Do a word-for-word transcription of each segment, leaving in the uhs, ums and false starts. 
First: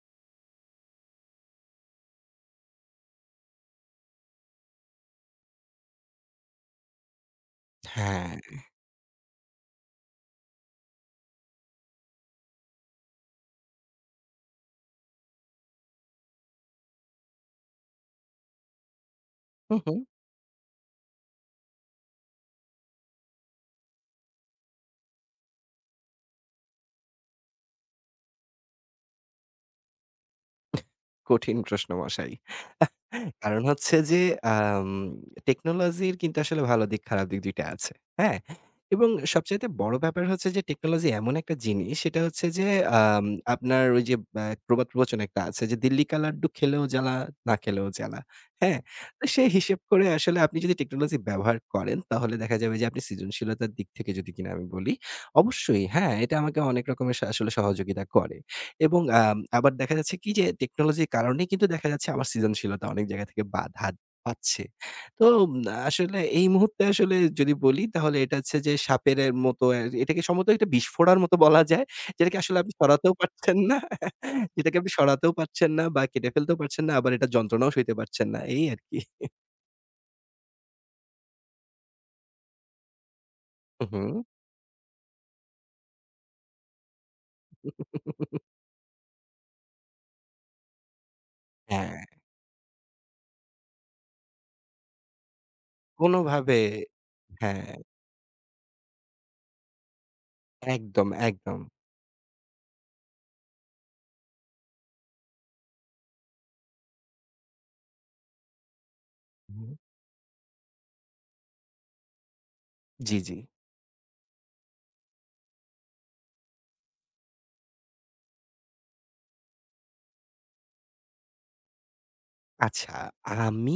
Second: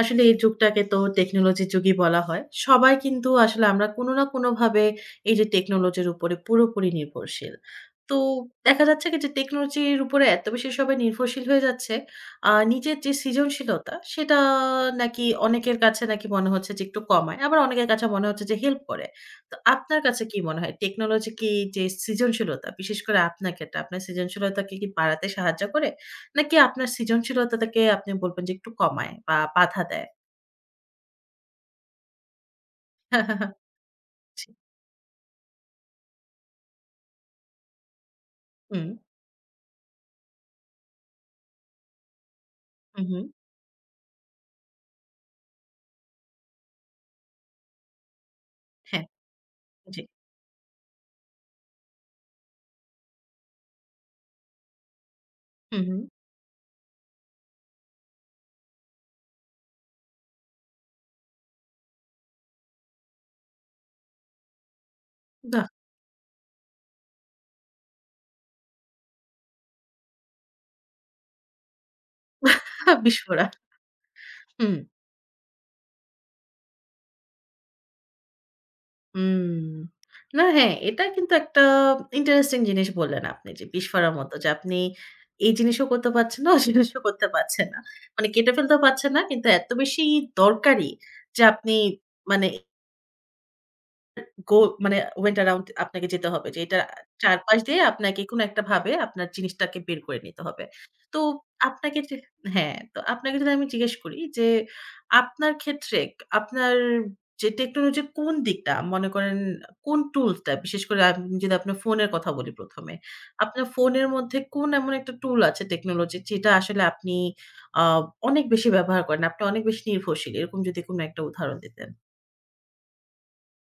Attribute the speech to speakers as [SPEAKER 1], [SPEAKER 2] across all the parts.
[SPEAKER 1] আসলে এই যুগটাকে তো টেকনোলজির যুগই বলা হয়। সবাই কিন্তু আসলে আমরা কোনো না কোনোভাবে এই যে টেকনোলজির উপরে পুরোপুরি নির্ভরশীল। তো
[SPEAKER 2] হ্যাঁ,
[SPEAKER 1] দেখা যাচ্ছে কি যে টেকনোলজির উপরে এত বেশি সবাই নির্ভরশীল হয়ে যাচ্ছে, আ নিজের যে সৃজনশীলতা সেটা নাকি অনেকের কাছে নাকি মনে হচ্ছে যে একটু কমায়। আবার অনেকের কাছে মনে হচ্ছে যে হেল্প করে। তো
[SPEAKER 2] হু, হু,
[SPEAKER 1] আপনার কাছে কি মনে হয় টেকনোলজি কি যে সৃজনশীলতা বিশেষ করে আপনার ক্ষেত্রে, আপনার সৃজনশীলতাকে কি বাড়াতে সাহায্য করে? নাকি আপনার সৃজনশীলতাটাকে আপনি বলবেন যে একটু কমায় বা বাধা দেয়?
[SPEAKER 2] কঠিন প্রশ্ন মশাই। কারণ হচ্ছে যে
[SPEAKER 1] জি।
[SPEAKER 2] আম টেকনোলজির কিন্তু আসলে ভালো দিক খারাপ দিক দুই টা আছে। হ্যাঁ?
[SPEAKER 1] হুম,
[SPEAKER 2] এবং সবচাইতে বড় ব্যাপার হচ্ছে যে টেকনোলজি এমন একটা জিনিস, সেটা হচ্ছে যে
[SPEAKER 1] হুম, হুম।
[SPEAKER 2] আম আপনার ওই যে আ প্রবাদ প্রবচন একটা আছে যে দিল্লি কা লাড্ডু খেলেও জ্বালা, না খেলেও জ্বালা। হ্যাঁ?
[SPEAKER 1] হ্যাঁ,
[SPEAKER 2] তো সেই হিসেব
[SPEAKER 1] জি।
[SPEAKER 2] করে আসলে আপনি যদি টেকনোলজি ব্যবহার করেন, তাহলে দেখা যাবে যে আপনি সৃজনশীলতার দিক থেকে যদি কিনা আমি বলি,
[SPEAKER 1] হুম,
[SPEAKER 2] অবশ্যই
[SPEAKER 1] হুম।
[SPEAKER 2] হ্যাঁ, এটা আমাকে অনেক রকমের সা আসলে সহযোগিতা করে। এবং আম আবার দেখা যাচ্ছে কি যে টেকনোলজির কারণেই কিন্তু দেখা যাচ্ছে আমার সৃজনশীলতা অনেক জায়গা থেকে বাধা পাচ্ছে। তো উম
[SPEAKER 1] বাহ!
[SPEAKER 2] আসলে এই মুহূর্তে আসলে যদি বলি, তাহলে এটা হচ্ছে যে সাপের এর মতো এ এটাকে সম্ভবত একটা বিষ ফোঁড়ার মতো বলা যায়। যেটাকে আসলে আপনি সরাতেও
[SPEAKER 1] বিস্ফোরা।
[SPEAKER 2] পারছেন না,
[SPEAKER 1] হুম,
[SPEAKER 2] এটাকে আপনি সরাতেও পারছেন না বা কেটে ফেলতেও পারছেন না, আবার এটা যন্ত্রণাও সইতে পারছেন না। এই আরকি।
[SPEAKER 1] হুম। না হ্যাঁ, এটা কিন্তু একটা ইন্টারেস্টিং জিনিস বললেন আপনি যে বিস্ফোরার
[SPEAKER 2] হুম।
[SPEAKER 1] মতো যে আপনি এই জিনিসও করতে পারছেন না, ওই জিনিসও করতে পারছেন না। মানে কেটে ফেলতেও পারছেন না কিন্তু এত বেশি দরকারি যে আপনি
[SPEAKER 2] হ্যাঁ,
[SPEAKER 1] মানে গো মানে went around আপনাকে যেতে হবে
[SPEAKER 2] কোনোভাবে।
[SPEAKER 1] যে এটার চারপাশ
[SPEAKER 2] হ্যাঁ,
[SPEAKER 1] দিয়ে আপনাকে কোনো একটা ভাবে আপনার জিনিসটাকে বের করে নিতে হবে।
[SPEAKER 2] একদম,
[SPEAKER 1] তো
[SPEAKER 2] একদম।
[SPEAKER 1] আপনাকে যে হ্যাঁ, তো আপনাকে যদি আমি জিজ্ঞেস করি যে আপনার ক্ষেত্রে আপনার যে টেকনোলজির কোন দিকটা মনে করেন
[SPEAKER 2] হুম।
[SPEAKER 1] কোন টুলসটা বিশেষ করে আপ যদি আপনার ফোনের কথা বলি প্রথমে।
[SPEAKER 2] জি, জি।
[SPEAKER 1] আপনার ফোনের মধ্যে কোন এমন একটা টুল আছে টেকনোলজির যেটা আসলে আপনি আ অনেক বেশি ব্যবহার করেন, আপনি অনেক বেশি নির্ভরশীল। এরকম যদি কোনো একটা উদাহরণ দিতেন?
[SPEAKER 2] আচ্ছা, আমি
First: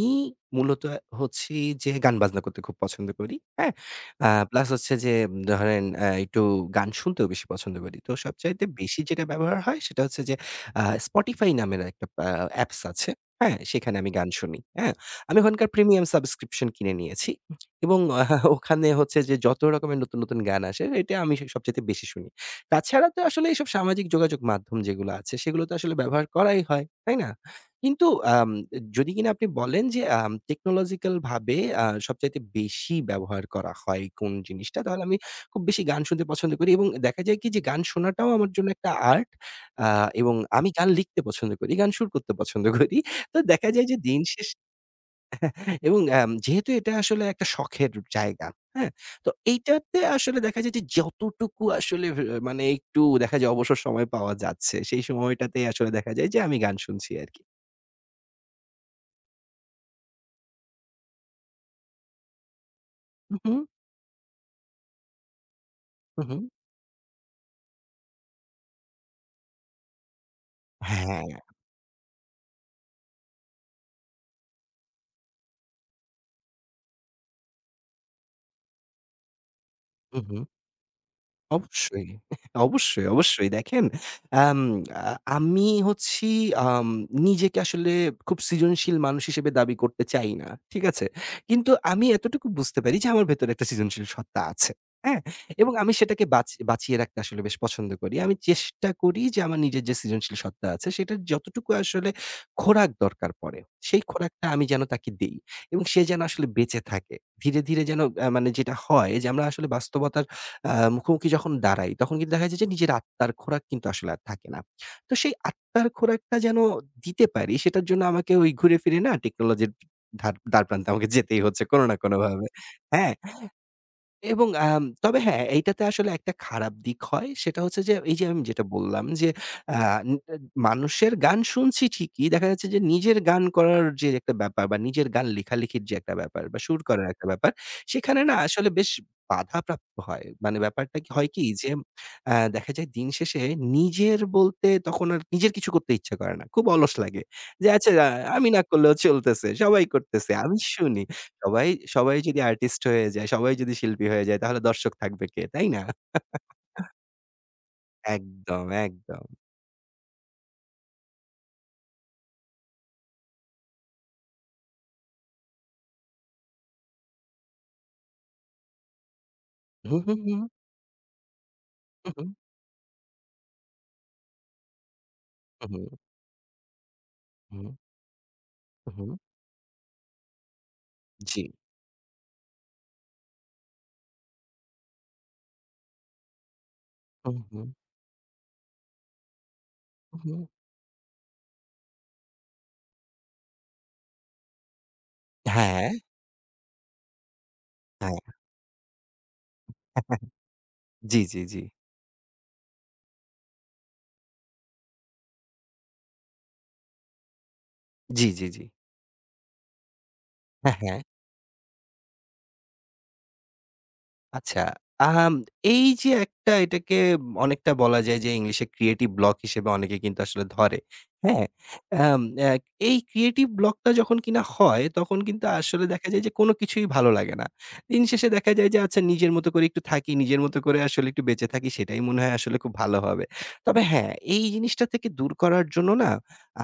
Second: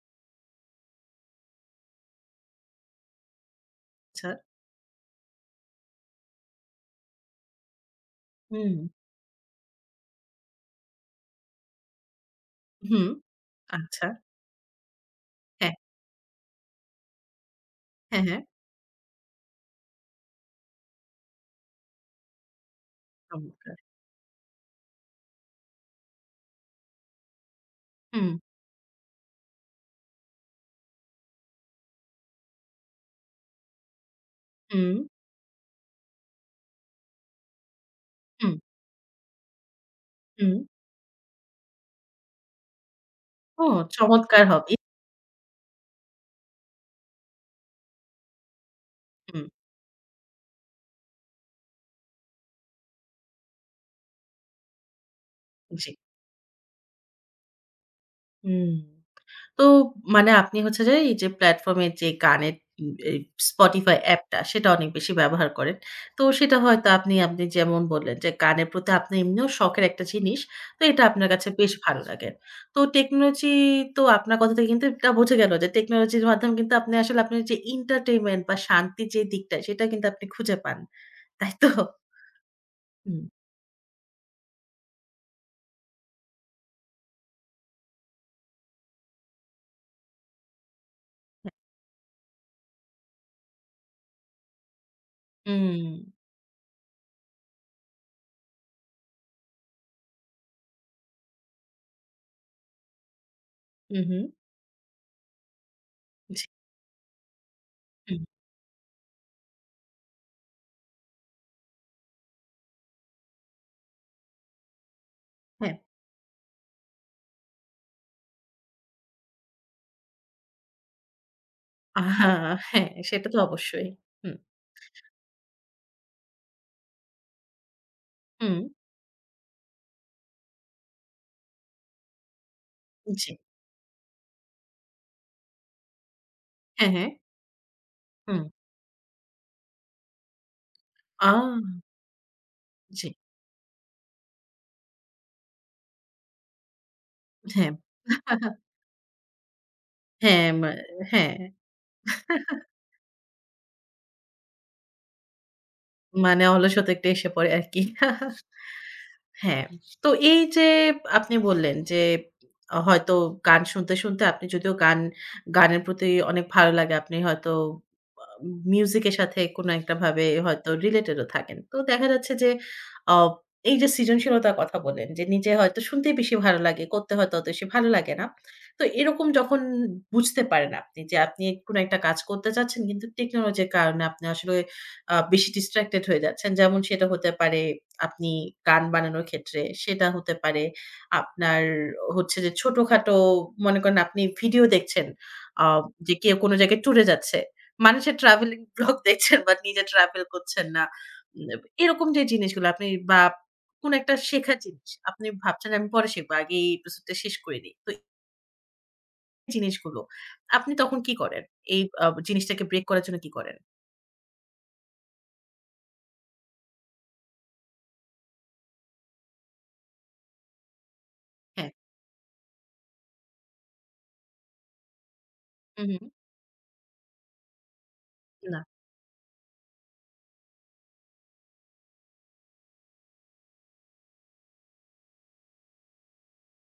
[SPEAKER 2] মূলত হচ্ছি যে গান-বাজনা করতে খুব পছন্দ করি। হ্যাঁ?
[SPEAKER 1] আচ্ছা।
[SPEAKER 2] আ প্লাস হচ্ছে যে উম, ধরেন আ একটু গান শুনতেও বেশি পছন্দ করি। তো সবচাইতে
[SPEAKER 1] হুম,
[SPEAKER 2] বেশি যেটা ব্যবহার হয় সেটা হচ্ছে যে আ Spotify নামের একটা আ অ্যাপস
[SPEAKER 1] হুম,
[SPEAKER 2] আছে। হ্যাঁ? সেখানে
[SPEAKER 1] আচ্ছা।
[SPEAKER 2] আমি গান শুনি। হ্যাঁ? আমি ওখানকার
[SPEAKER 1] হ্যাঁ,
[SPEAKER 2] প্রিমিয়াম সাবস্ক্রিপশন কিনে নিয়েছি এবং
[SPEAKER 1] হ্যাঁ,
[SPEAKER 2] আহ,
[SPEAKER 1] হ্যাঁ,
[SPEAKER 2] ওখানে হচ্ছে যে যত রকমের নতুন, নতুন গান আসে এটা আমি সবচাইতে বেশি শুনি। তাছাড়া তো আসলে এইসব
[SPEAKER 1] চমৎকার।
[SPEAKER 2] সামাজিক যোগাযোগ মাধ্যম যেগুলো আছে সেগুলো তো আসলে ব্যবহার করাই হয়। তাই না? কিন্তু
[SPEAKER 1] হুম,
[SPEAKER 2] আম যদি কিনা আপনি বলেন যে আম টেকনোলজিক্যাল ভাবে আ সবচাইতে বেশি ব্যবহার করা হয় কোন জিনিসটা?
[SPEAKER 1] হুম,
[SPEAKER 2] তাহলে আমি খুব বেশি গান শুনতে পছন্দ করি, এবং দেখা যায় কি যে গান শোনাটাও আমার
[SPEAKER 1] হুম,
[SPEAKER 2] জন্য একটা আর্ট। আ এবং
[SPEAKER 1] হুম।
[SPEAKER 2] আমি গান লিখতে পছন্দ করি, গান সুর করতে পছন্দ করি। তো
[SPEAKER 1] ও
[SPEAKER 2] দেখা যায় যে দিন
[SPEAKER 1] চমৎকার
[SPEAKER 2] শেষ।
[SPEAKER 1] হবি।
[SPEAKER 2] এবং আম যেহেতু এটা আসলে একটা শখের জায়গা, হ্যাঁ? তো
[SPEAKER 1] হুম,
[SPEAKER 2] এইটাতে আসলে দেখা যায় যে যতটুকু আসলে ভে মানে একটু দেখা যায় অবসর সময় পাওয়া যাচ্ছে, সেই সময়টাতেই
[SPEAKER 1] জি।
[SPEAKER 2] আসলে দেখা যায় যে আমি গান শুনছি আরকি।
[SPEAKER 1] হুম। তো মানে আপনি হচ্ছে যে এই যে প্ল্যাটফর্মের যে গানের উম এই
[SPEAKER 2] হু, হু,
[SPEAKER 1] Spotify অ্যাপটা সেটা অনেক বেশি ব্যবহার করেন।
[SPEAKER 2] হু,
[SPEAKER 1] তো
[SPEAKER 2] হু।
[SPEAKER 1] সেটা হয়তো আপনি, আপনি যেমন বললেন যে গানের প্রতি আপনার এমনিও শখের একটা জিনিস। তো এটা
[SPEAKER 2] হ্যাঁ।
[SPEAKER 1] আপনার কাছে বেশ ভালো লাগে। তো টেকনোলজি তো আপনার কথা থেকে কিন্তু এটা বোঝা গেল যে টেকনোলজির মাধ্যমে কিন্তু আপনি আসলে আপনার যে এন্টারটেইনমেন্ট বা শান্তির যে দিকটা সেটা কিন্তু
[SPEAKER 2] হুম,
[SPEAKER 1] আপনি
[SPEAKER 2] হুম।
[SPEAKER 1] খুঁজে পান। তাই তো?
[SPEAKER 2] অবশ্যই। অবশ্যই,
[SPEAKER 1] হুম।
[SPEAKER 2] অবশ্যই। দেখেন আম আ আমি হচ্ছি, আম নিজেকে আসলে খুব সৃজনশীল মানুষ হিসেবে দাবি করতে চাই না। ঠিক আছে? কিন্তু আমি এতটুকু বুঝতে পারি যে আমার ভেতরে একটা সৃজনশীল সত্তা আছে। হ্যাঁ? এবং
[SPEAKER 1] হুম,
[SPEAKER 2] আমি সেটাকে বাঁচ বাঁচিয়ে রাখতে আসলে বেশ পছন্দ করি। আমি চেষ্টা করি যে আমার নিজের যে সৃজনশীল সত্তা আছে সেটার যতটুকু আসলে খোরাক দরকার পড়ে,
[SPEAKER 1] হুম,
[SPEAKER 2] সেই
[SPEAKER 1] হুম,
[SPEAKER 2] খোরাকটা আমি যেন তাকে দেই। এবং সে যেন
[SPEAKER 1] জি,
[SPEAKER 2] আসলে বেঁচে থাকে। ধীরে, ধীরে যেন
[SPEAKER 1] হুম,
[SPEAKER 2] আ মানে যেটা হয় যে আমরা আসলে বাস্তবতা আ মুখোমুখি যখন দাঁড়াই, তখন কিন্তু দেখা যায় যে নিজের আত্মার খোরাক কিন্তু আসলে আর থাকে না। তো সেই
[SPEAKER 1] হ্যাঁ।
[SPEAKER 2] আত্মার খোরাকটা যেন দিতে পারি, সেটার জন্য আমাকে ওই ঘুরে ফিরে না টেকনোলজির ধার দ্বারপ্রান্তে আমাকে যেতেই হচ্ছে কোন না
[SPEAKER 1] আহা!
[SPEAKER 2] কোনভাবে।
[SPEAKER 1] হ্যাঁ,
[SPEAKER 2] হ্যাঁ,
[SPEAKER 1] সেটা তো অবশ্যই। হুম,
[SPEAKER 2] এবং আম তবে হ্যাঁ, এইটাতে আসলে একটা খারাপ দিক হয়। সেটা হচ্ছে যে এই যে আমি
[SPEAKER 1] হুম,
[SPEAKER 2] যেটা বললাম যে আ নি আ মানুষের গান শুনছি ঠিকই। দেখা যাচ্ছে যে নিজের
[SPEAKER 1] জি।
[SPEAKER 2] গান করার যে একটা ব্যাপার বা নিজের গান লেখালেখির যে একটা ব্যাপার বা সুর
[SPEAKER 1] হ্যাঁ,
[SPEAKER 2] করার
[SPEAKER 1] হ্যাঁ,
[SPEAKER 2] একটা ব্যাপার, সেখানে না
[SPEAKER 1] হুম।
[SPEAKER 2] আসলে বেশ বাধাপ্রাপ্ত হয়। মানে ব্যাপারটা কি হয়
[SPEAKER 1] আ
[SPEAKER 2] কি যে আ দেখা যায়
[SPEAKER 1] জি,
[SPEAKER 2] দিন শেষে নিজের বলতে তখন আর নিজের কিছু করতে ইচ্ছা করে না। খুব অলস লাগে। যে
[SPEAKER 1] হ্যাঁ।
[SPEAKER 2] আচ্ছা, আ আমি না করলেও চলতেছে। সবাই করতেছে।
[SPEAKER 1] হ্যাঁ,
[SPEAKER 2] আমি
[SPEAKER 1] মা
[SPEAKER 2] শুনি।
[SPEAKER 1] হ্যাঁ।
[SPEAKER 2] সবাই, সবাই যদি আর্টিস্ট হয়ে যায়, সবাই যদি শিল্পী হয়ে যায় তাহলে দর্শক থাকবে কে, তাই না?
[SPEAKER 1] মানে অলসতা একটা এসে পড়ে আরকি।
[SPEAKER 2] একদম, একদম।
[SPEAKER 1] হ্যাঁ, তো এই যে আপনি বললেন যে আ হয়তো গান শুনতে, শুনতে আপনি যদিও গান গানের প্রতি অনেক ভালো লাগে। আপনি হয়তো আ মিউজিকের সাথে কোনো একটা
[SPEAKER 2] হু, হু,
[SPEAKER 1] ভাবে
[SPEAKER 2] হু,
[SPEAKER 1] হয়তো রিলেটেড ও থাকেন। তো দেখা
[SPEAKER 2] হু, হু,
[SPEAKER 1] যাচ্ছে যে আ এই যে সৃজনশীলতার কথা বললেন যে নিজে
[SPEAKER 2] হু,
[SPEAKER 1] হয়তো শুনতেই বেশি ভালো লাগে, করতে হয়তো অত বেশি
[SPEAKER 2] হু,
[SPEAKER 1] ভালো লাগে না। তো
[SPEAKER 2] হু, হু,
[SPEAKER 1] এরকম যখন বুঝতে পারেন আপনি যে
[SPEAKER 2] জি।
[SPEAKER 1] আপনি কোনো একটা কাজ করতে চাচ্ছেন কিন্তু টেকনোলজির কারণে আপনি আসলে আ বেশি ডিস্ট্রাক্টেড হয়ে যাচ্ছেন। যেমন সেটা হতে
[SPEAKER 2] হু,
[SPEAKER 1] পারে
[SPEAKER 2] হু,
[SPEAKER 1] আপনি গান বানানোর ক্ষেত্রে সেটা হতে
[SPEAKER 2] হু,
[SPEAKER 1] পারে। আপনার হচ্ছে যে ছোটখাটো মনে করেন আপনি ভিডিও দেখছেন আ
[SPEAKER 2] হ্যাঁ,
[SPEAKER 1] যে কেউ কোন জায়গায় ট্যুরে যাচ্ছে। মানুষের
[SPEAKER 2] হ্যাঁ।
[SPEAKER 1] ট্রাভেলিং ব্লগ দেখছেন বাট নিজে ট্রাভেল করছেন না।
[SPEAKER 2] জি, জি,
[SPEAKER 1] উম
[SPEAKER 2] জি।
[SPEAKER 1] এরকম যে জিনিসগুলো আপনি বা কোন একটা শেখার জিনিস। আপনি ভাবছেন আমি পরে শিখব। আগে এই এপিসোডটা শেষ করে নেই। তো
[SPEAKER 2] জি, জি, জি।
[SPEAKER 1] এই জিনিসগুলো আপনি
[SPEAKER 2] হ্যাঁ,
[SPEAKER 1] তখন
[SPEAKER 2] হ্যাঁ।
[SPEAKER 1] কি করেন? এই আ জিনিসটাকে ব্রেক করার জন্য কি করেন?
[SPEAKER 2] আচ্ছা, আহাম এই যে একটা এটাকে অনেকটা বলা যায় যে ইংলিশে ক্রিয়েটিভ ব্লক হিসেবে অনেকে কিন্তু আসলে ধরে। হ্যাঁ?
[SPEAKER 1] হ্যাঁ।
[SPEAKER 2] আম অ্যা এই ক্রিয়েটিভ ব্লকটা যখন কিনা হয় তখন কিন্তু
[SPEAKER 1] হু,
[SPEAKER 2] আসলে
[SPEAKER 1] হু।
[SPEAKER 2] দেখা যায় যে কোন কিছুই ভালো লাগে না। দিন শেষে দেখা
[SPEAKER 1] না।
[SPEAKER 2] যায় যে আচ্ছা নিজের মতো করে একটু থাকি, নিজের মতো করে আসলে একটু বেঁচে থাকি সেটাই মনে হয় আসলে খুব ভালো হবে। তবে হ্যাঁ, এই জিনিসটা থেকে দূর করার জন্য না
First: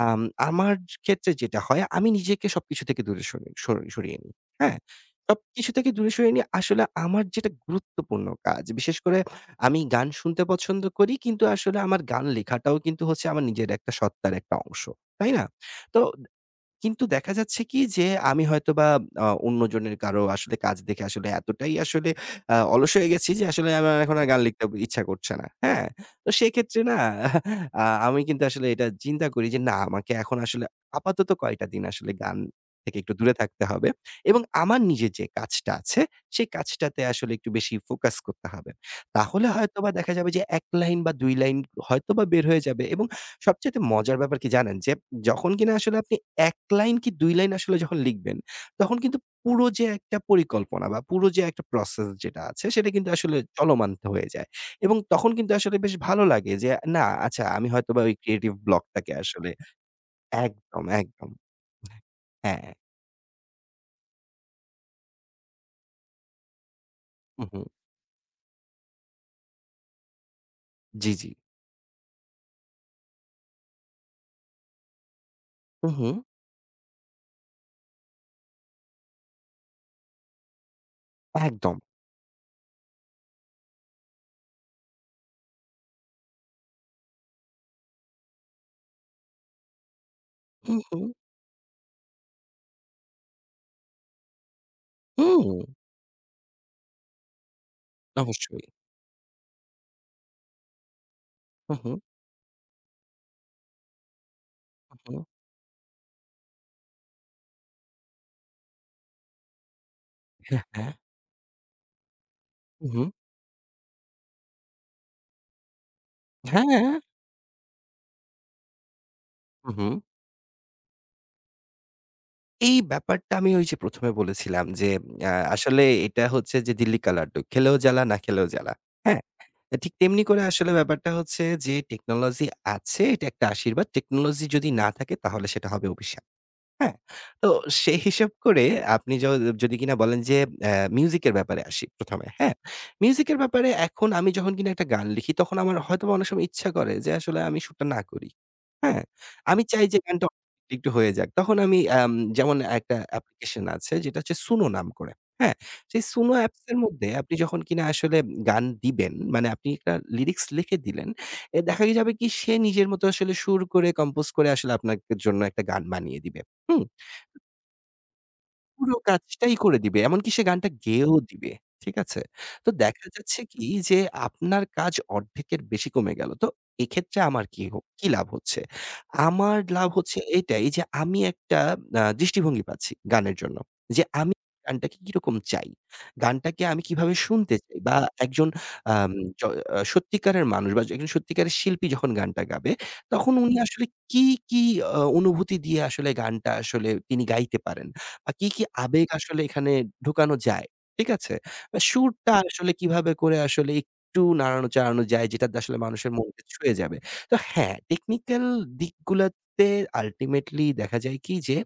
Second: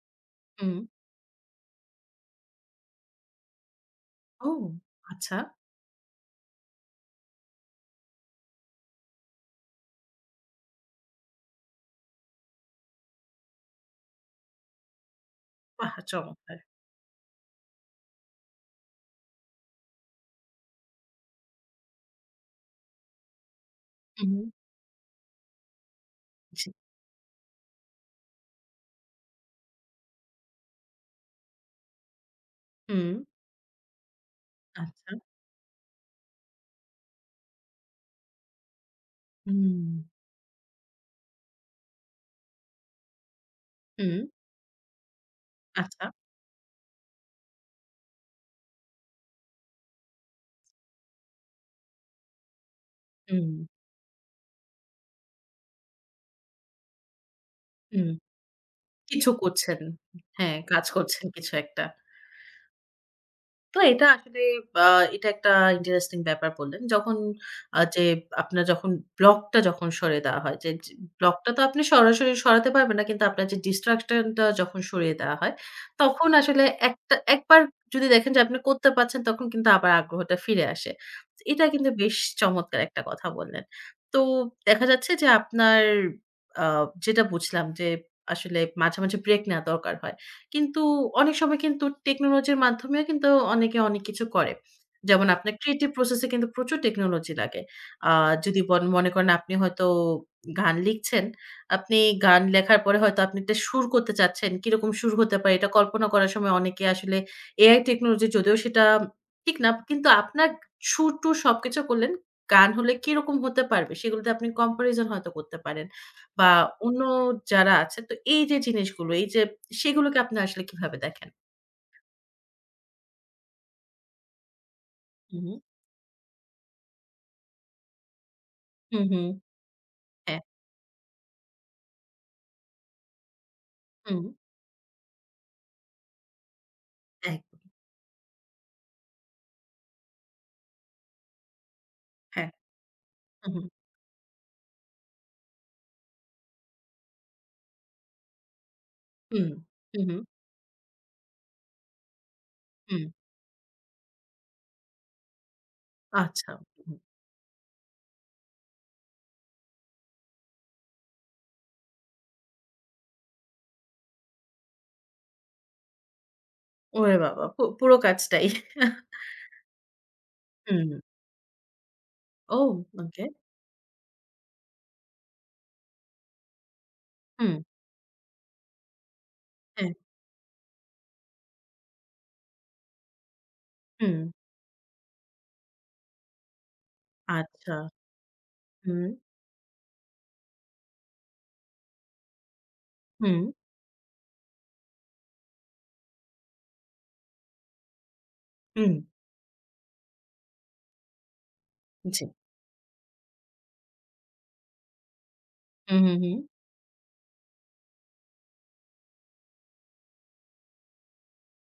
[SPEAKER 2] আম আমার
[SPEAKER 1] হুম।
[SPEAKER 2] ক্ষেত্রে যেটা হয়, আমি নিজেকে সবকিছু থেকে দূরে সরি সরি সরিয়ে নিই।
[SPEAKER 1] ও
[SPEAKER 2] হ্যাঁ?
[SPEAKER 1] আচ্ছা।
[SPEAKER 2] সবকিছু থেকে দূরে সরিয়ে নিয়ে আসলে আমার যেটা গুরুত্বপূর্ণ কাজ, বিশেষ করে আমি গান শুনতে পছন্দ করি কিন্তু আসলে আমার গান লেখাটাও কিন্তু হচ্ছে আমার নিজের একটা সত্তার একটা অংশ। তাই না?
[SPEAKER 1] বাহ!
[SPEAKER 2] তো
[SPEAKER 1] চমৎকার।
[SPEAKER 2] কিন্তু দেখা যাচ্ছে কি যে আমি হয়তোবা আ অন্যজনের কারো আসলে কাজ দেখে আসলে এতটাই আসলে আ অলস হয়ে গেছি যে আসলে আমার এখন
[SPEAKER 1] হু,
[SPEAKER 2] আর
[SPEAKER 1] হু।
[SPEAKER 2] গান লিখতে ইচ্ছা করছে না। হ্যাঁ? তো
[SPEAKER 1] জি।
[SPEAKER 2] সেক্ষেত্রে না আ আমি কিন্তু আসলে এটা চিন্তা করি যে না আমাকে এখন আসলে আপাতত কয়টা দিন আসলে গান থেকে
[SPEAKER 1] হুম,
[SPEAKER 2] একটু দূরে থাকতে হবে, এবং আমার নিজের
[SPEAKER 1] আচ্ছা।
[SPEAKER 2] যে কাজটা আছে সেই কাজটাতে আসলে একটু বেশি ফোকাস করতে হবে। তাহলে
[SPEAKER 1] হুম।
[SPEAKER 2] হয়তোবা দেখা যাবে যে এক লাইন বা দুই লাইন হয়তোবা বের হয়ে যাবে, এবং সবচাইতে মজার
[SPEAKER 1] হুম,
[SPEAKER 2] ব্যাপার কি জানেন? যে যখন কিনা আসলে
[SPEAKER 1] আচ্ছা।
[SPEAKER 2] আপনি এক লাইন কি দুই লাইন আসলে যখন লিখবেন, তখন কিন্তু পুরো যে একটা পরিকল্পনা বা পুরো যে একটা প্রসেস যেটা আছে সেটা কিন্তু আসলে
[SPEAKER 1] হুম,
[SPEAKER 2] চলমান হয়ে যায়। এবং তখন কিন্তু আসলে বেশ ভালো লাগে যে না আচ্ছা, আমি হয়তোবা
[SPEAKER 1] হুম।
[SPEAKER 2] ওই ক্রিয়েটিভ ব্লকটাকে
[SPEAKER 1] কিছু
[SPEAKER 2] আসলে
[SPEAKER 1] করছেন। হ্যাঁ,
[SPEAKER 2] একদম,
[SPEAKER 1] কাজ করছেন
[SPEAKER 2] একদম।
[SPEAKER 1] কিছু একটা।
[SPEAKER 2] হ্যাঁ,
[SPEAKER 1] তো এটা আসলে আ এটা একটা ইন্টারেস্টিং ব্যাপার বললেন। যখন
[SPEAKER 2] হুম, হুম।
[SPEAKER 1] আ যে আপনার যখন ব্লকটা যখন সরিয়ে দেওয়া হয় যে যে
[SPEAKER 2] জি, জি।
[SPEAKER 1] ব্লকটা তো আপনি সরাসরি সরাতে পারবেন না। কিন্তু আপনার যে ডিসট্রাকশন টা যখন সরিয়ে দেওয়া হয়,
[SPEAKER 2] হুম, হুম।
[SPEAKER 1] তখন আসলে একটা একবার যদি দেখেন যে আপনি করতে পারছেন তখন কিন্তু আবার আগ্রহটা ফিরে আসে। এটা
[SPEAKER 2] একদম।
[SPEAKER 1] কিন্তু বেশ চমৎকার একটা কথা বললেন। তো দেখা যাচ্ছে যে আপনার আ যেটা বুঝলাম যে আসলে মাঝে, মাঝে ব্রেক নেওয়া দরকার হয়। কিন্তু
[SPEAKER 2] হুম,
[SPEAKER 1] অনেক সময় কিন্তু টেকনোলজির মাধ্যমেও কিন্তু অনেকে অনেক কিছু করে। যেমন
[SPEAKER 2] হুম,
[SPEAKER 1] আপনার
[SPEAKER 2] হুম।
[SPEAKER 1] ক্রিয়েটিভ প্রসেস এ কিন্তু প্রচুর টেকনোলজি লাগে। আ যদি
[SPEAKER 2] অবশ্যই।
[SPEAKER 1] বন মনে করেন আপনি হয়তো গান লিখছেন,
[SPEAKER 2] হুম, হুম,
[SPEAKER 1] আপনি গান লেখার পরে হয়তো আপনি একটা সুর করতে চাচ্ছেন, কিরকম সুর
[SPEAKER 2] হুম।
[SPEAKER 1] হতে পারে এটা কল্পনা করার সময় অনেকে আসলে এআই টেকনোলজি যদিও সেটা ঠিক না, কিন্তু আপনার
[SPEAKER 2] হ্যাঁ, হ্যাঁ।
[SPEAKER 1] সুর-টুর সবকিছু করলেন। গান
[SPEAKER 2] হুম,
[SPEAKER 1] হলে
[SPEAKER 2] হুম।
[SPEAKER 1] কিরকম হতে পারবে সেগুলোতে আপনি কম্পারিজন হয়তো করতে পারেন বা
[SPEAKER 2] হ্যাঁ।
[SPEAKER 1] অন্য যারা আছে তো এই যে জিনিসগুলো এই যে
[SPEAKER 2] হুম, হুম।
[SPEAKER 1] সেগুলোকে আপনি আসলে কিভাবে দেখেন?
[SPEAKER 2] এই ব্যাপারটা আমি ওই যে প্রথম এ বলেছিলাম যে আ
[SPEAKER 1] হু, হু।
[SPEAKER 2] আসলে এটা হচ্ছে যে দিল্লি কালা আড্ডু। খেলেও জ্বালা, না খেলেও জ্বালা।
[SPEAKER 1] হুম,
[SPEAKER 2] হ্যাঁ?
[SPEAKER 1] হুম।
[SPEAKER 2] ঠিক তেমনি
[SPEAKER 1] হ্যাঁ।
[SPEAKER 2] করে আসলে ব্যাপারটা হচ্ছে যে টেকনোলজি আছে, এটা একটা আশীর্বাদ।
[SPEAKER 1] হুম।
[SPEAKER 2] টেকনোলজি যদি না থাকে তাহলে সেটা হবে অভিশাপ। হ্যাঁ,
[SPEAKER 1] একদম।
[SPEAKER 2] তো সেই হিসাব করে আপনি য যদি কিনা বলেন যে অ্যা মিউজিকের ব্যাপারে আসি প্রথম এ,
[SPEAKER 1] হ্যাঁ।
[SPEAKER 2] হ্যাঁ? মিউজিকের
[SPEAKER 1] হু, হু।
[SPEAKER 2] ব্যাপারে এখন আমি যখন কিনা একটা গান লিখি তখন আমার হয়তোবা অনেক সময় ইচ্ছা করে যে আসলে আমি সুরটা না করি। হ্যাঁ?
[SPEAKER 1] হুম।
[SPEAKER 2] আমি চাই
[SPEAKER 1] হু,
[SPEAKER 2] যে
[SPEAKER 1] হু।
[SPEAKER 2] গানটা একটু হয়ে যাক। তখন আমি আম যেমন একটা
[SPEAKER 1] হুম।
[SPEAKER 2] অ্যাপ্লিকেশন আছে যেটা হচ্ছে সুনো নাম করে, হ্যাঁ? সেই সুনো
[SPEAKER 1] আচ্ছা।
[SPEAKER 2] অ্যাপস এর
[SPEAKER 1] হু, হু।
[SPEAKER 2] মধ্যে আপনি যখন কিনা আসলে গান দিবেন, মানে আপনি একটা লিরিক্স লিখে দিলেন, এ দেখা যাবে কি সে নিজের মতো আসলে সুর করে কম্পোজ করে আসলে আপনার জন্য একটা গান বানিয়ে দিবে। হুম,
[SPEAKER 1] ওরে বাবা! পু পুরো কাজটাই।
[SPEAKER 2] পুরো কাজটাই করে দিবে। এমনকি সে গানটা
[SPEAKER 1] হুম।
[SPEAKER 2] গেয়েও দিবে। ঠিক আছে?
[SPEAKER 1] ও
[SPEAKER 2] তো দেখা
[SPEAKER 1] ওকে।
[SPEAKER 2] যাচ্ছে কি যে আপনার কাজ অর্ধেকের বেশি কমে গেল। তো এক্ষেত্রে আমার
[SPEAKER 1] হুম।
[SPEAKER 2] কি হ কি লাভ হচ্ছে? আমার লাভ
[SPEAKER 1] হ্যাঁ।
[SPEAKER 2] হচ্ছে এটাই যে আমি একটা আ দৃষ্টিভঙ্গি পাচ্ছি গানের জন্য। যে
[SPEAKER 1] হুম।
[SPEAKER 2] আমি গানটাকে কিরকম চাই? গানটাকে আমি কিভাবে শুনতে
[SPEAKER 1] আচ্ছা।
[SPEAKER 2] চাই? বা একজন
[SPEAKER 1] হুম,
[SPEAKER 2] আম জ আ সত্যিকারের মানুষ বা একজন সত্যিকারের শিল্পী যখন গানটা গাবে, তখন
[SPEAKER 1] হুম,
[SPEAKER 2] উনি আসলে কি, কি আ অনুভূতি দিয়ে আসলে গানটা আসলে তিনি গাইতে পারেন? বা কি, কি
[SPEAKER 1] হুম।
[SPEAKER 2] আবেগ আসলে এখানে ঢোকানো যায়, ঠিক আছে? বা
[SPEAKER 1] জি।
[SPEAKER 2] সুরটা আসলে কিভাবে করে আসলে একটু নাড়ানো চাড়ানো যায় যেটাতে আসলে
[SPEAKER 1] হুম,
[SPEAKER 2] মানুষের
[SPEAKER 1] হুম, হুম।
[SPEAKER 2] মনকে ছুঁয়ে যাবে। তো হ্যাঁ, টেকনিক্যাল দিকগুলাতে আল্টিমেটলি দেখা যায় কি যে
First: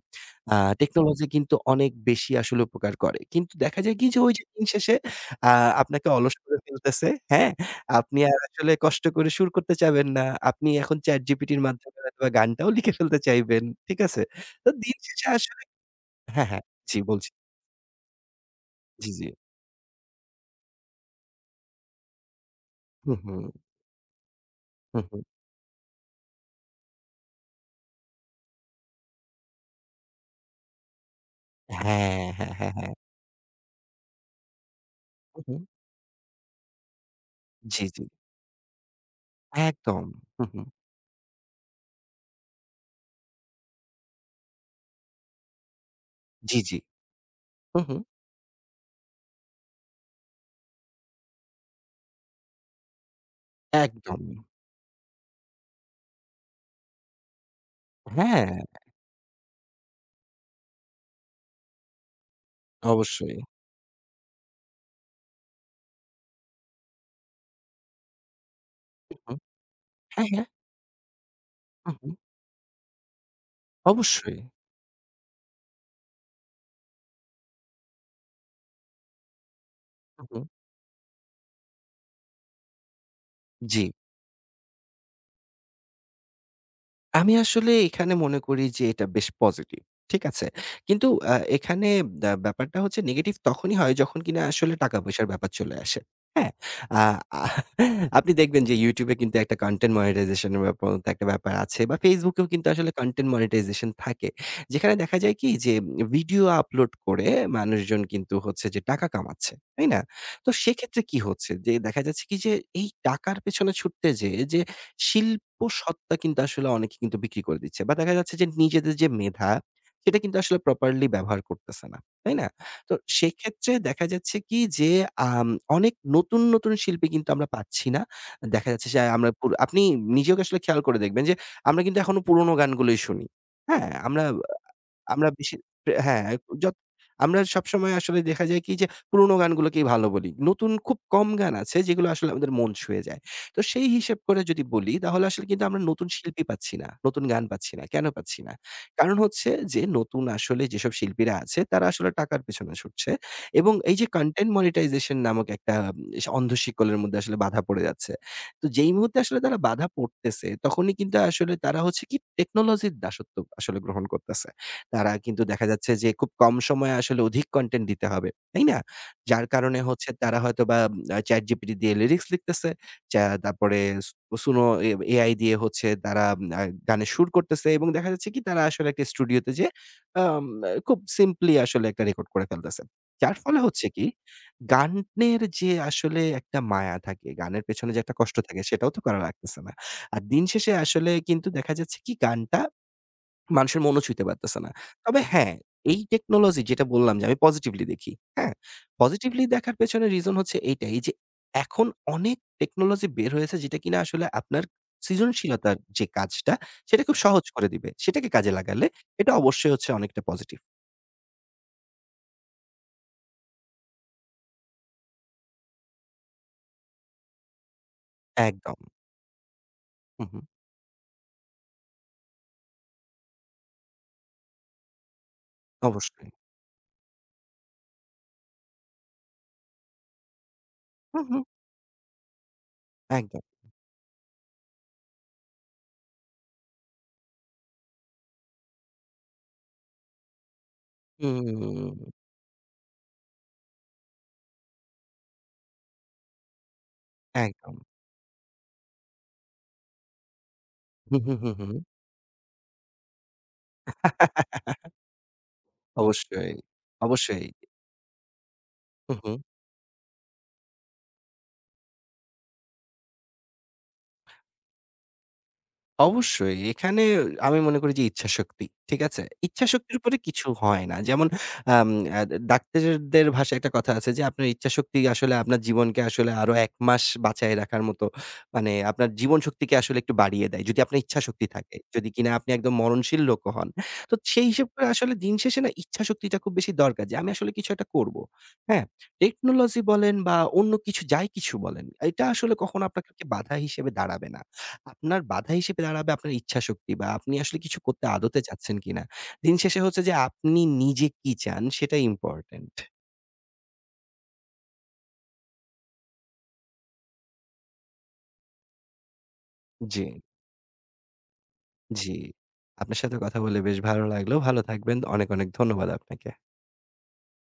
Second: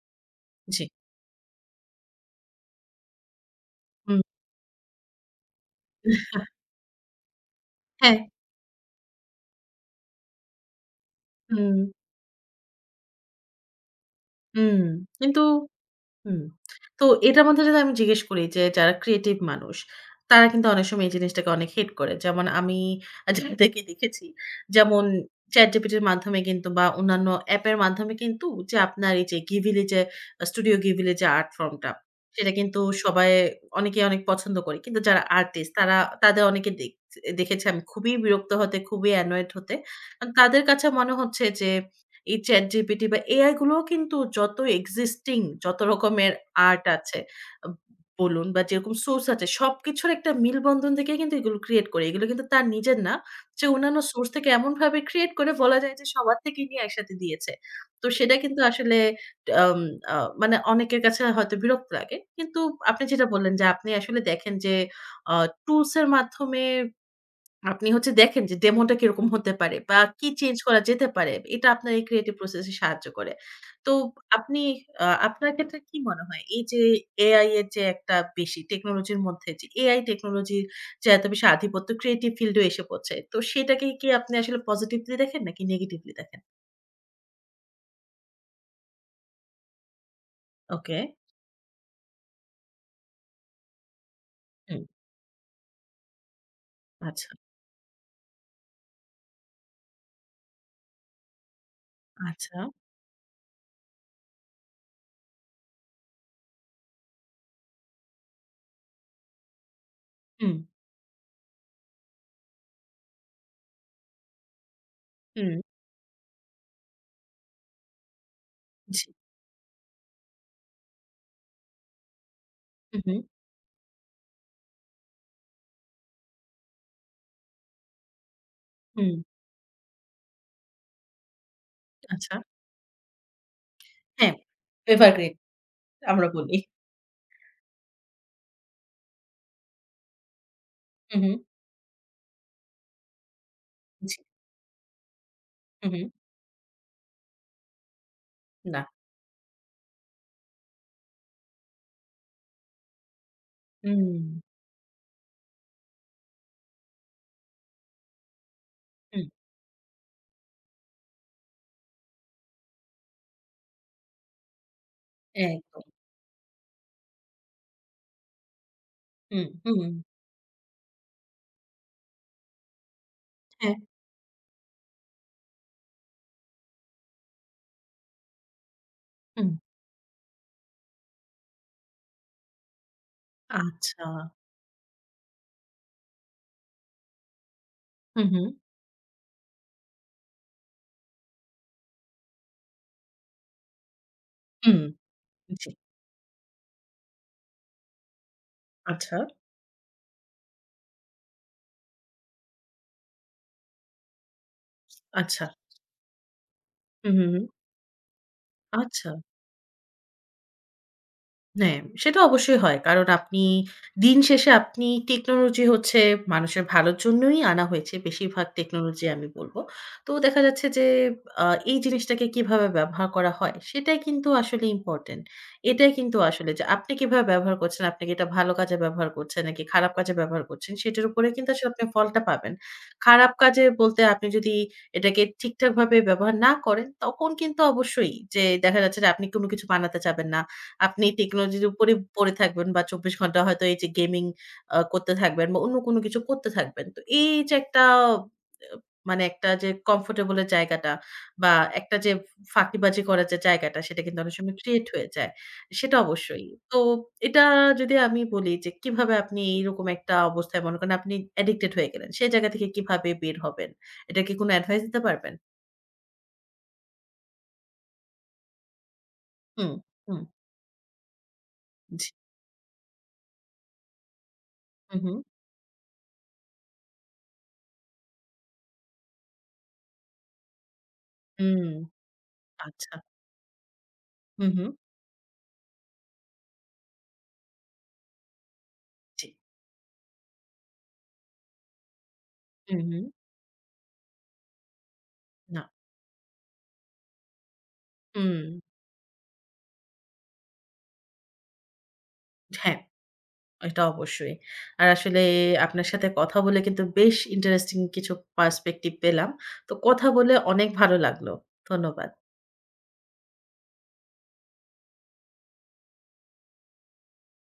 [SPEAKER 2] আ
[SPEAKER 1] জি।
[SPEAKER 2] টেকনোলজি কিন্তু অনেক বেশি আসলে উপকার করে। কিন্তু দেখা যায় কি যে
[SPEAKER 1] হুম।
[SPEAKER 2] ওই যে দিন শেষে আ আপনাকে অলস করে ফেলতেছে, হ্যাঁ?
[SPEAKER 1] হ্যাঁ।
[SPEAKER 2] আপনি আর আসলে কষ্ট করে সুর করতে চাবেন না। আপনি এখন ChatGPT-র
[SPEAKER 1] হুম,
[SPEAKER 2] মাধ্যমে হয়তোবা গানটাও লিখে ফেলতে চাইবেন, ঠিক আছে? তো
[SPEAKER 1] হুম।
[SPEAKER 2] দিন শেষে
[SPEAKER 1] কিন্তু
[SPEAKER 2] আসলে
[SPEAKER 1] হুম।
[SPEAKER 2] হ্যাঁ, হ্যাঁ। জি
[SPEAKER 1] তো
[SPEAKER 2] বলছি।
[SPEAKER 1] এটার মধ্যে যদি আমি জিজ্ঞেস করি যে যারা
[SPEAKER 2] জি, জি।
[SPEAKER 1] ক্রিয়েটিভ মানুষ, তারা কিন্তু অনেক সময় এই জিনিসটাকে অনেক হেট করে। যেমন আমি
[SPEAKER 2] হুম,
[SPEAKER 1] আ
[SPEAKER 2] হুম,
[SPEAKER 1] যাদেরকে দেখেছি, যেমন
[SPEAKER 2] হুম, হুম।
[SPEAKER 1] ChatGPT এর মাধ্যমে কিন্তু বা অন্যান্য অ্যাপের মাধ্যমে কিন্তু যে আপনার এই যে Givili যে আ Studio Givili যে আর্ট ফর্মটা,
[SPEAKER 2] হ্যাঁ,
[SPEAKER 1] সেটা
[SPEAKER 2] হ্যাঁ, হ্যাঁ,
[SPEAKER 1] কিন্তু
[SPEAKER 2] হ্যাঁ।
[SPEAKER 1] সবাই অনেকেই অনেক পছন্দ করে। কিন্তু যারা
[SPEAKER 2] হুম, হুম।
[SPEAKER 1] আর্টিস্ট তারা তাদের অনেকে দেখ দেখেছি আমি
[SPEAKER 2] জি, জি।
[SPEAKER 1] খুবই বিরক্ত হতে, খুবই অ্যানয়েড হতে।
[SPEAKER 2] একদম।
[SPEAKER 1] কারণ
[SPEAKER 2] হুম,
[SPEAKER 1] তাদের
[SPEAKER 2] হুম।
[SPEAKER 1] কাছে মনে হচ্ছে যে এই ChatGPT বা এ আই গুলোও কিন্তু যত existing যত রকমের
[SPEAKER 2] জি, জি।
[SPEAKER 1] আর্ট আছে আ
[SPEAKER 2] হুম, হুম।
[SPEAKER 1] বলুন বা যেরকম সোর্স আছে সবকিছুর একটা মিলবন্ধন থেকে কিন্তু এগুলো ক্রিয়েট করে। এগুলো কিন্তু তার নিজের না। সে অন্যান্য
[SPEAKER 2] একদম।
[SPEAKER 1] সোর্স থেকে এমনভাবে ক্রিয়েট করে বলা যায় যে সবার থেকেই নিয়ে একসাথে দিয়েছে। তো সেটা
[SPEAKER 2] হ্যাঁ,
[SPEAKER 1] কিন্তু আসলে আম আ মানে অনেকের কাছে হয়তো বিরক্ত লাগে। কিন্তু আপনি যেটা
[SPEAKER 2] অবশ্যই।
[SPEAKER 1] বললেন যে আপনি আসলে দেখেন যে আ টুলস এর মাধ্যমে আপনি হচ্ছে দেখেন যে ডেমোটা
[SPEAKER 2] হুম,
[SPEAKER 1] কিরকম
[SPEAKER 2] হুম।
[SPEAKER 1] হতে পারে বা
[SPEAKER 2] হ্যাঁ,
[SPEAKER 1] কি
[SPEAKER 2] হ্যাঁ।
[SPEAKER 1] চেঞ্জ করা যেতে পারে। এটা আপনার
[SPEAKER 2] হুম,
[SPEAKER 1] এই
[SPEAKER 2] হুম।
[SPEAKER 1] ক্রিয়েটিভ প্রসেস এ সাহায্য করে। তো
[SPEAKER 2] অবশ্যই।
[SPEAKER 1] আপনি আ আপনার ক্ষেত্রে কি মনে হয় এই যে এআই এর যে একটা বেশি টেকনোলজির মধ্যে যে এআই
[SPEAKER 2] হুম, হুম।
[SPEAKER 1] টেকনোলজির যে এত বেশি আধিপত্য ক্রিয়েটিভ ফিল্ড এও এসে পড়ছে। তো
[SPEAKER 2] জি।
[SPEAKER 1] সেটাকে কি আপনি আসলে পজিটিভলি দেখেন নাকি নেগেটিভলি দেখেন?
[SPEAKER 2] আমি আসলে এখানে মনে করি যে এটা বেশ পজিটিভ। ঠিক আছে?
[SPEAKER 1] ওকে।
[SPEAKER 2] কিন্তু আ এখানে ব্যা ব্যাপারটা হচ্ছে নেগেটিভ তখনই হয় যখন কিনা আসলে
[SPEAKER 1] হুম।
[SPEAKER 2] টাকা-পয়সার ব্যাপার চলে আসে। হ্যাঁ? আ
[SPEAKER 1] আচ্ছা,
[SPEAKER 2] আপনি দেখবেন যে YouTube এ কিন্তু একটা কনটেন্ট মনিটাইজেশন এর ব্যাপার মতো একটা ব্যাপার আছে বা Facebook এও
[SPEAKER 1] আচ্ছা।
[SPEAKER 2] কিন্তু আসলে কনটেন্ট মনিটাইজেশন থাকে। যেখানে দেখা যায় কি যে ভিডিও আপলোড করে মানুষজন কিন্তু হচ্ছে যে টাকা কামাচ্ছে। তাই না? তো
[SPEAKER 1] হুম,
[SPEAKER 2] সেক্ষেত্রে কি হচ্ছে? যে দেখা যাচ্ছে কি যে এই টাকার পেছনে ছুটতে যেয়ে যে শিল
[SPEAKER 1] হুম,
[SPEAKER 2] ও সত্ত্বা কিন্তু আসলে অনেকে কিন্তু বিক্রি করে দিচ্ছে বা দেখা যাচ্ছে যে নিজেদের
[SPEAKER 1] জি।
[SPEAKER 2] যে মেধা সেটা কিন্তু আসলে প্রপারলি ব্যবহার করতেছে না, তাই না? তো
[SPEAKER 1] হু, হু,
[SPEAKER 2] সেক্ষেত্রে দেখা যাচ্ছে কি যে আম অনেক নতুন, নতুন শিল্পী কিন্তু আমরা পাচ্ছি না। দেখা যাচ্ছে যে
[SPEAKER 1] হুম,
[SPEAKER 2] আমরা পুর আপনি নিজেও আসলে খেয়াল করে দেখবেন যে আমরা কিন্তু এখনো
[SPEAKER 1] আচ্ছা।
[SPEAKER 2] পুরোনো গানগুলোই শুনি। হ্যাঁ? আমরা
[SPEAKER 1] হ্যাঁ,
[SPEAKER 2] আমরা
[SPEAKER 1] এভারগ্রিন
[SPEAKER 2] বেশি হ্যাঁ,
[SPEAKER 1] আমরা বলি।
[SPEAKER 2] যত আমরা সবসময় আসলে দেখা যায় কি যে পুরোনো গানগুলোকেই ভালো বলি। নতুন খুব
[SPEAKER 1] হু,
[SPEAKER 2] কম
[SPEAKER 1] হু,
[SPEAKER 2] গান আছে যেগুলো আসলে আমাদের মন ছুঁয়ে যায়। তো সেই
[SPEAKER 1] জি।
[SPEAKER 2] হিসেব করে যদি বলি তাহলে আসলে কিন্তু আমরা
[SPEAKER 1] হু, হু,
[SPEAKER 2] নতুন শিল্পী পাচ্ছি না। নতুন গান পাচ্ছি না। কেন পাচ্ছি না?
[SPEAKER 1] না।
[SPEAKER 2] কারণ হচ্ছে যে নতুন আসলে যেসব শিল্পীরা আছে তারা আসলে টাকার পেছনে ছুটছে এবং এই যে
[SPEAKER 1] হুম।
[SPEAKER 2] কনটেন্ট মনিটাইজেশন নামক একটা উম, অন্ধ শিকলের মধ্যে আসলে বাধা পড়ে যাচ্ছে। তো যেই মুহূর্তে আসলে তারা বাধা পড়তেছে তখনই কিন্তু আসলে তারা হচ্ছে কি টেকনোলজির দাসত্ব আসলে গ্রহণ করতেছে। তারা কিন্তু দেখা
[SPEAKER 1] একদম।
[SPEAKER 2] যাচ্ছে যে খুব কম সময়ে আসলে অধিক কনটেন্ট দিতে হবে। তাই না? যার
[SPEAKER 1] হুম,
[SPEAKER 2] কারণে
[SPEAKER 1] হুম,
[SPEAKER 2] হচ্ছে তারা হয়তোবা আ ChatGPT দিয়ে লিরিক্স লিখতেছে। চা
[SPEAKER 1] হ্যাঁ,
[SPEAKER 2] তারপরে সু সুনো এ AI দিয়ে হচ্ছে তারা আ গানের সুর করতেছে এবং দেখা যাচ্ছে কি তারা আসলে একটা
[SPEAKER 1] হুম।
[SPEAKER 2] স্টুডিওতে যেয়ে আম খুব সিম্পলি আসলে একটা রেকর্ড করে ফেলতেছে। যার ফলে হচ্ছে
[SPEAKER 1] আচ্ছা।
[SPEAKER 2] কি গানের যে আসলে একটা মায়া থাকে, গানের পেছনে যে একটা
[SPEAKER 1] হুম,
[SPEAKER 2] কষ্ট
[SPEAKER 1] হুম,
[SPEAKER 2] থাকে সেটাও তো করা লাগতেছে না। আর দিন শেষে আসলে কিন্তু দেখা যাচ্ছে কি গানটা মানুষের মনও ছুঁইতে পারতেছে না।
[SPEAKER 1] হুম।
[SPEAKER 2] তবে হ্যাঁ,
[SPEAKER 1] জি।
[SPEAKER 2] এই টেকনোলজি যেটা বললাম যে আমি পজিটিভলি দেখি, হ্যাঁ?
[SPEAKER 1] আচ্ছা,
[SPEAKER 2] পজিটিভলি দেখার পেছনে রিজন হচ্ছে এইটাই যে এখন অনেক টেকনোলজি বের হয়েছে যেটা কিনা আসলে আপনার
[SPEAKER 1] আচ্ছা।
[SPEAKER 2] সৃজনশীলতার যে কাজটা সেটা
[SPEAKER 1] হুম,
[SPEAKER 2] খুব
[SPEAKER 1] হুম, হুম।
[SPEAKER 2] সহজ করে দিবে। সেটাকে কাজে লাগালে
[SPEAKER 1] আচ্ছা।
[SPEAKER 2] এটা অবশ্যই হচ্ছে অনেকটা পজিটিভ।
[SPEAKER 1] হ্যাঁ, সেটা অবশ্যই হয়। কারণ আপনি দিন শেষে আপনি টেকনোলজি হচ্ছে মানুষের ভালোর জন্যই আনা হয়েছে। বেশিরভাগ
[SPEAKER 2] একদম।
[SPEAKER 1] টেকনোলজি আমি বলব। তো
[SPEAKER 2] হু, হু,
[SPEAKER 1] দেখা যাচ্ছে যে আ এই জিনিসটাকে কিভাবে ব্যবহার করা হয় সেটাই কিন্তু আসলে ইম্পোর্টেন্ট। এটাই কিন্তু
[SPEAKER 2] অবশ্যই।
[SPEAKER 1] আসলে যে আপনি কিভাবে ব্যবহার করছেন, আপনি কি এটা ভালো কাজে ব্যবহার করছেন নাকি খারাপ কাজে ব্যবহার করছেন সেটার
[SPEAKER 2] হু,
[SPEAKER 1] উপরে
[SPEAKER 2] হু,
[SPEAKER 1] কিন্তু আসলে আপনি ফলটা পাবেন। খারাপ
[SPEAKER 2] একদম।
[SPEAKER 1] কাজে বলতে আপনি যদি এটাকে ঠিকঠাকভাবে ব্যবহার না করেন তখন কিন্তু অবশ্যই যে দেখা যাচ্ছে যে আপনি কোনো কিছু বানাতে চাবেন না। আপনি টেকনোলজির
[SPEAKER 2] হুম,
[SPEAKER 1] উপরেই পড়ে থাকবেন বা চব্বিশ ঘন্টা হয়তো এই যে গেমিং আ করতে থাকবেন বা অন্য কোনো কিছু করতে থাকবেন। তো এই যে
[SPEAKER 2] একদম।
[SPEAKER 1] একটা আ মানে একটা যে কমফোর্টেবল এর জায়গাটা
[SPEAKER 2] হু, হু, হু,
[SPEAKER 1] বা
[SPEAKER 2] হু।
[SPEAKER 1] একটা যে ফাঁকিবাজি করার যে জায়গাটা সেটা কিন্তু অনেক সময় ক্রিয়েট হয়ে যায়। সেটা অবশ্যই।
[SPEAKER 2] অবশ্যই,
[SPEAKER 1] তো এটা
[SPEAKER 2] অবশ্যই।
[SPEAKER 1] যদি আমি বলি যে
[SPEAKER 2] হু,
[SPEAKER 1] কিভাবে
[SPEAKER 2] হু।
[SPEAKER 1] আপনি এইরকম একটা অবস্থায় মনে করেন আপনি অ্যাডিক্টেড হয়ে গেলেন। সেই জায়গা থেকে কিভাবে বের হবেন? এটা কি কোনো অ্যাডভাইস দিতে পারবেন?
[SPEAKER 2] অবশ্যই। এখানে আমি মনে করি যে ইচ্ছাশক্তি। ঠিক আছে?
[SPEAKER 1] হুম,
[SPEAKER 2] ইচ্ছাশক্তির উপরে
[SPEAKER 1] হুম,
[SPEAKER 2] কিছু হয় না। যেমন আম
[SPEAKER 1] জি।
[SPEAKER 2] আ ডাক্তারদের ভাষায় একটা কথা আছে যে, আপনার
[SPEAKER 1] হু,
[SPEAKER 2] ইচ্ছাশক্তি
[SPEAKER 1] হু।
[SPEAKER 2] আসলে আপনার জীবনকে আসলে আরো এক মাস বাঁচায় রাখার মতো, মানে আপনার জীবনশক্তিকে আসলে একটু বাড়িয়ে দেয়। যদি আপনার ইচ্ছাশক্তি
[SPEAKER 1] হুম,
[SPEAKER 2] থাকে। যদি কিনা আপনি একদম
[SPEAKER 1] আচ্ছা।
[SPEAKER 2] মরণশীল লোকও হন। তো
[SPEAKER 1] হু,
[SPEAKER 2] সেই
[SPEAKER 1] হু।
[SPEAKER 2] হিসেব করে আসলে দিন শেষে না ইচ্ছাশক্তিটা খুব বেশি দরকার যে, আমি আসলে কিছু একটা করব। হ্যাঁ?
[SPEAKER 1] জি।
[SPEAKER 2] টেকনোলজি বলেন বা অন্য কিছু যাই কিছু বলেন, এটা আসলে
[SPEAKER 1] হু,
[SPEAKER 2] কখনো
[SPEAKER 1] হু।
[SPEAKER 2] আপনাকে বাধা হিসেবে দাঁড়াবে না। আপনার বাধা
[SPEAKER 1] না।
[SPEAKER 2] হিসেবে দাঁড়াবে আপনার ইচ্ছাশক্তি বা আপনি আসলে কিছু করতে
[SPEAKER 1] হুম,
[SPEAKER 2] আদতে চাচ্ছেন কিনা। দিন শেষে হচ্ছে যে আপনি নিজে কি চান সেটাই ইম্পোর্টেন্ট।
[SPEAKER 1] হ্যাঁ, এটা অবশ্যই। আর আসলে আপনার সাথে কথা বলে কিন্তু বেশ ইন্টারেস্টিং কিছু পার্সপেক্টিভ পেলাম। তো
[SPEAKER 2] জি,
[SPEAKER 1] কথা বলে অনেক ভালো লাগলো। ধন্যবাদ।
[SPEAKER 2] জি। আপনার সাথে কথা বলে বেশ ভালো লাগলো। ভালো থাকবেন। অনেক, অনেক ধন্যবাদ আপনাকে।